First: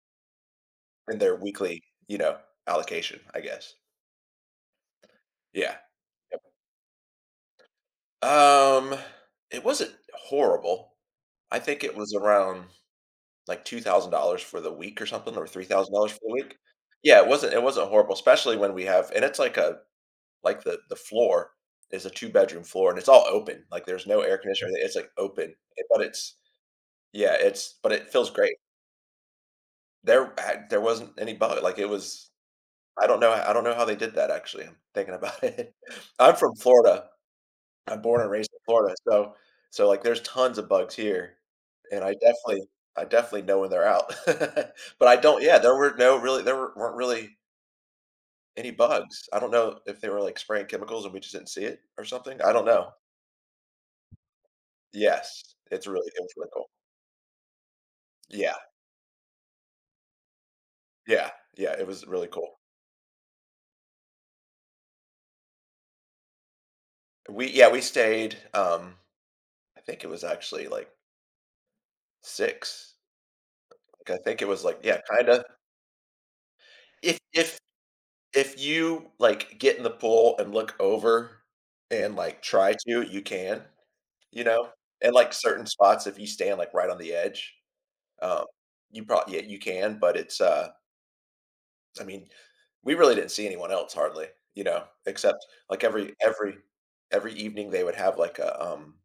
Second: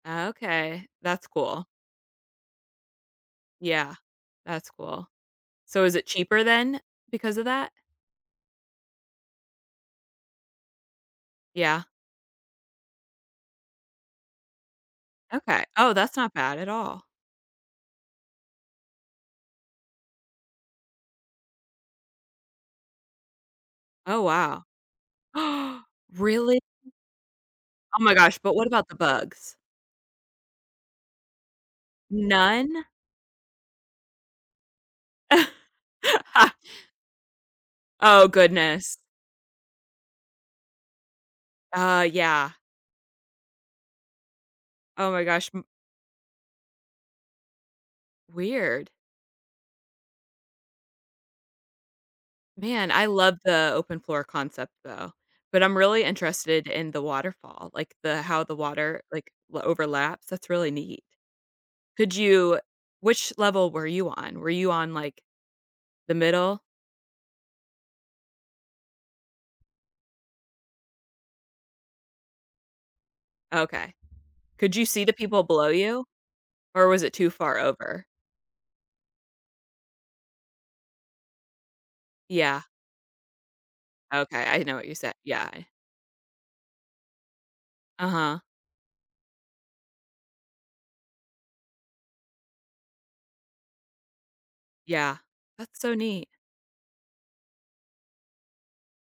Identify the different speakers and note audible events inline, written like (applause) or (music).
Speaker 1: Okay.
Speaker 2: In
Speaker 1: That's
Speaker 2: their
Speaker 1: cool.
Speaker 2: weekly, you know, allocation, I guess.
Speaker 1: Yeah. That's cool.
Speaker 2: Yeah.
Speaker 1: So is it
Speaker 2: Yup.
Speaker 1: cheaper then because of that?
Speaker 2: Um, It wasn't horrible. I think
Speaker 1: Yeah.
Speaker 2: it was around, like, $2,000 for the week or something, or
Speaker 1: Okay, oh,
Speaker 2: $3,000
Speaker 1: that's
Speaker 2: for
Speaker 1: not
Speaker 2: the week.
Speaker 1: bad at all.
Speaker 2: Yeah, it wasn't it wasn't horrible, especially when we have and it's like a like, the the floor is a two bedroom floor, and it's all open. Like, there's no
Speaker 1: Oh,
Speaker 2: air
Speaker 1: wow.
Speaker 2: conditioner or a it's, like, open,
Speaker 1: (gasps)
Speaker 2: eh, but it's
Speaker 1: Really?
Speaker 2: yeah, it's but
Speaker 1: Oh
Speaker 2: it
Speaker 1: my
Speaker 2: feels
Speaker 1: gosh, but
Speaker 2: great.
Speaker 1: what about the bugs?
Speaker 2: There had there wasn't any bug, like, it was
Speaker 1: None?
Speaker 2: I don't know I don't know how they did that, actually. I'm thinking about it. I'm from
Speaker 1: (chuckles)
Speaker 2: Florida. I'm born
Speaker 1: Oh,
Speaker 2: and raised in Florida,
Speaker 1: goodness.
Speaker 2: so so, like, there's tons of bugs here, and
Speaker 1: Uh,
Speaker 2: I
Speaker 1: yeah.
Speaker 2: definitely I definitely know when they're out. (chuckles) But
Speaker 1: Oh
Speaker 2: I
Speaker 1: my
Speaker 2: don't
Speaker 1: gosh,
Speaker 2: yeah,
Speaker 1: m
Speaker 2: there were no really there weren't really any
Speaker 1: Weird.
Speaker 2: bugs. I don't know if they were, like, spraying chemicals and we just didn't see it or something, I don't
Speaker 1: Man,
Speaker 2: know.
Speaker 1: I love the open floor concept, though.
Speaker 2: Yes.
Speaker 1: But I'm
Speaker 2: It's
Speaker 1: really
Speaker 2: really it was really cool.
Speaker 1: interested in the waterfall, like, the how the
Speaker 2: Yeah.
Speaker 1: water, like, overlaps, that's really neat.
Speaker 2: Yeah. Yeah, it was
Speaker 1: Could
Speaker 2: really cool.
Speaker 1: you which level were you on? Were you on, like, the middle?
Speaker 2: We yeah, we stayed, um, I think it was actually, like 6
Speaker 1: Okay.
Speaker 2: I think it was,
Speaker 1: Could
Speaker 2: like
Speaker 1: you
Speaker 2: yeah,
Speaker 1: see the people
Speaker 2: kinda
Speaker 1: below you? Or was it
Speaker 2: if
Speaker 1: too far
Speaker 2: if
Speaker 1: over?
Speaker 2: if you, like, get in the pool and look over and, like,
Speaker 1: Yeah.
Speaker 2: try to, you can, you
Speaker 1: Okay, I didn't
Speaker 2: know.
Speaker 1: know what you said.
Speaker 2: And, like,
Speaker 1: Yeah, I
Speaker 2: certain spots, if you stand, like, right on the edge,
Speaker 1: Uh-huh.
Speaker 2: um, you proba yeah, you can, but it's, uh I mean, we really didn't see anyone else hardly, you know,
Speaker 1: Yeah.
Speaker 2: except,
Speaker 1: That's
Speaker 2: like,
Speaker 1: so
Speaker 2: every
Speaker 1: neat.
Speaker 2: every every evening, they would have, like, a, um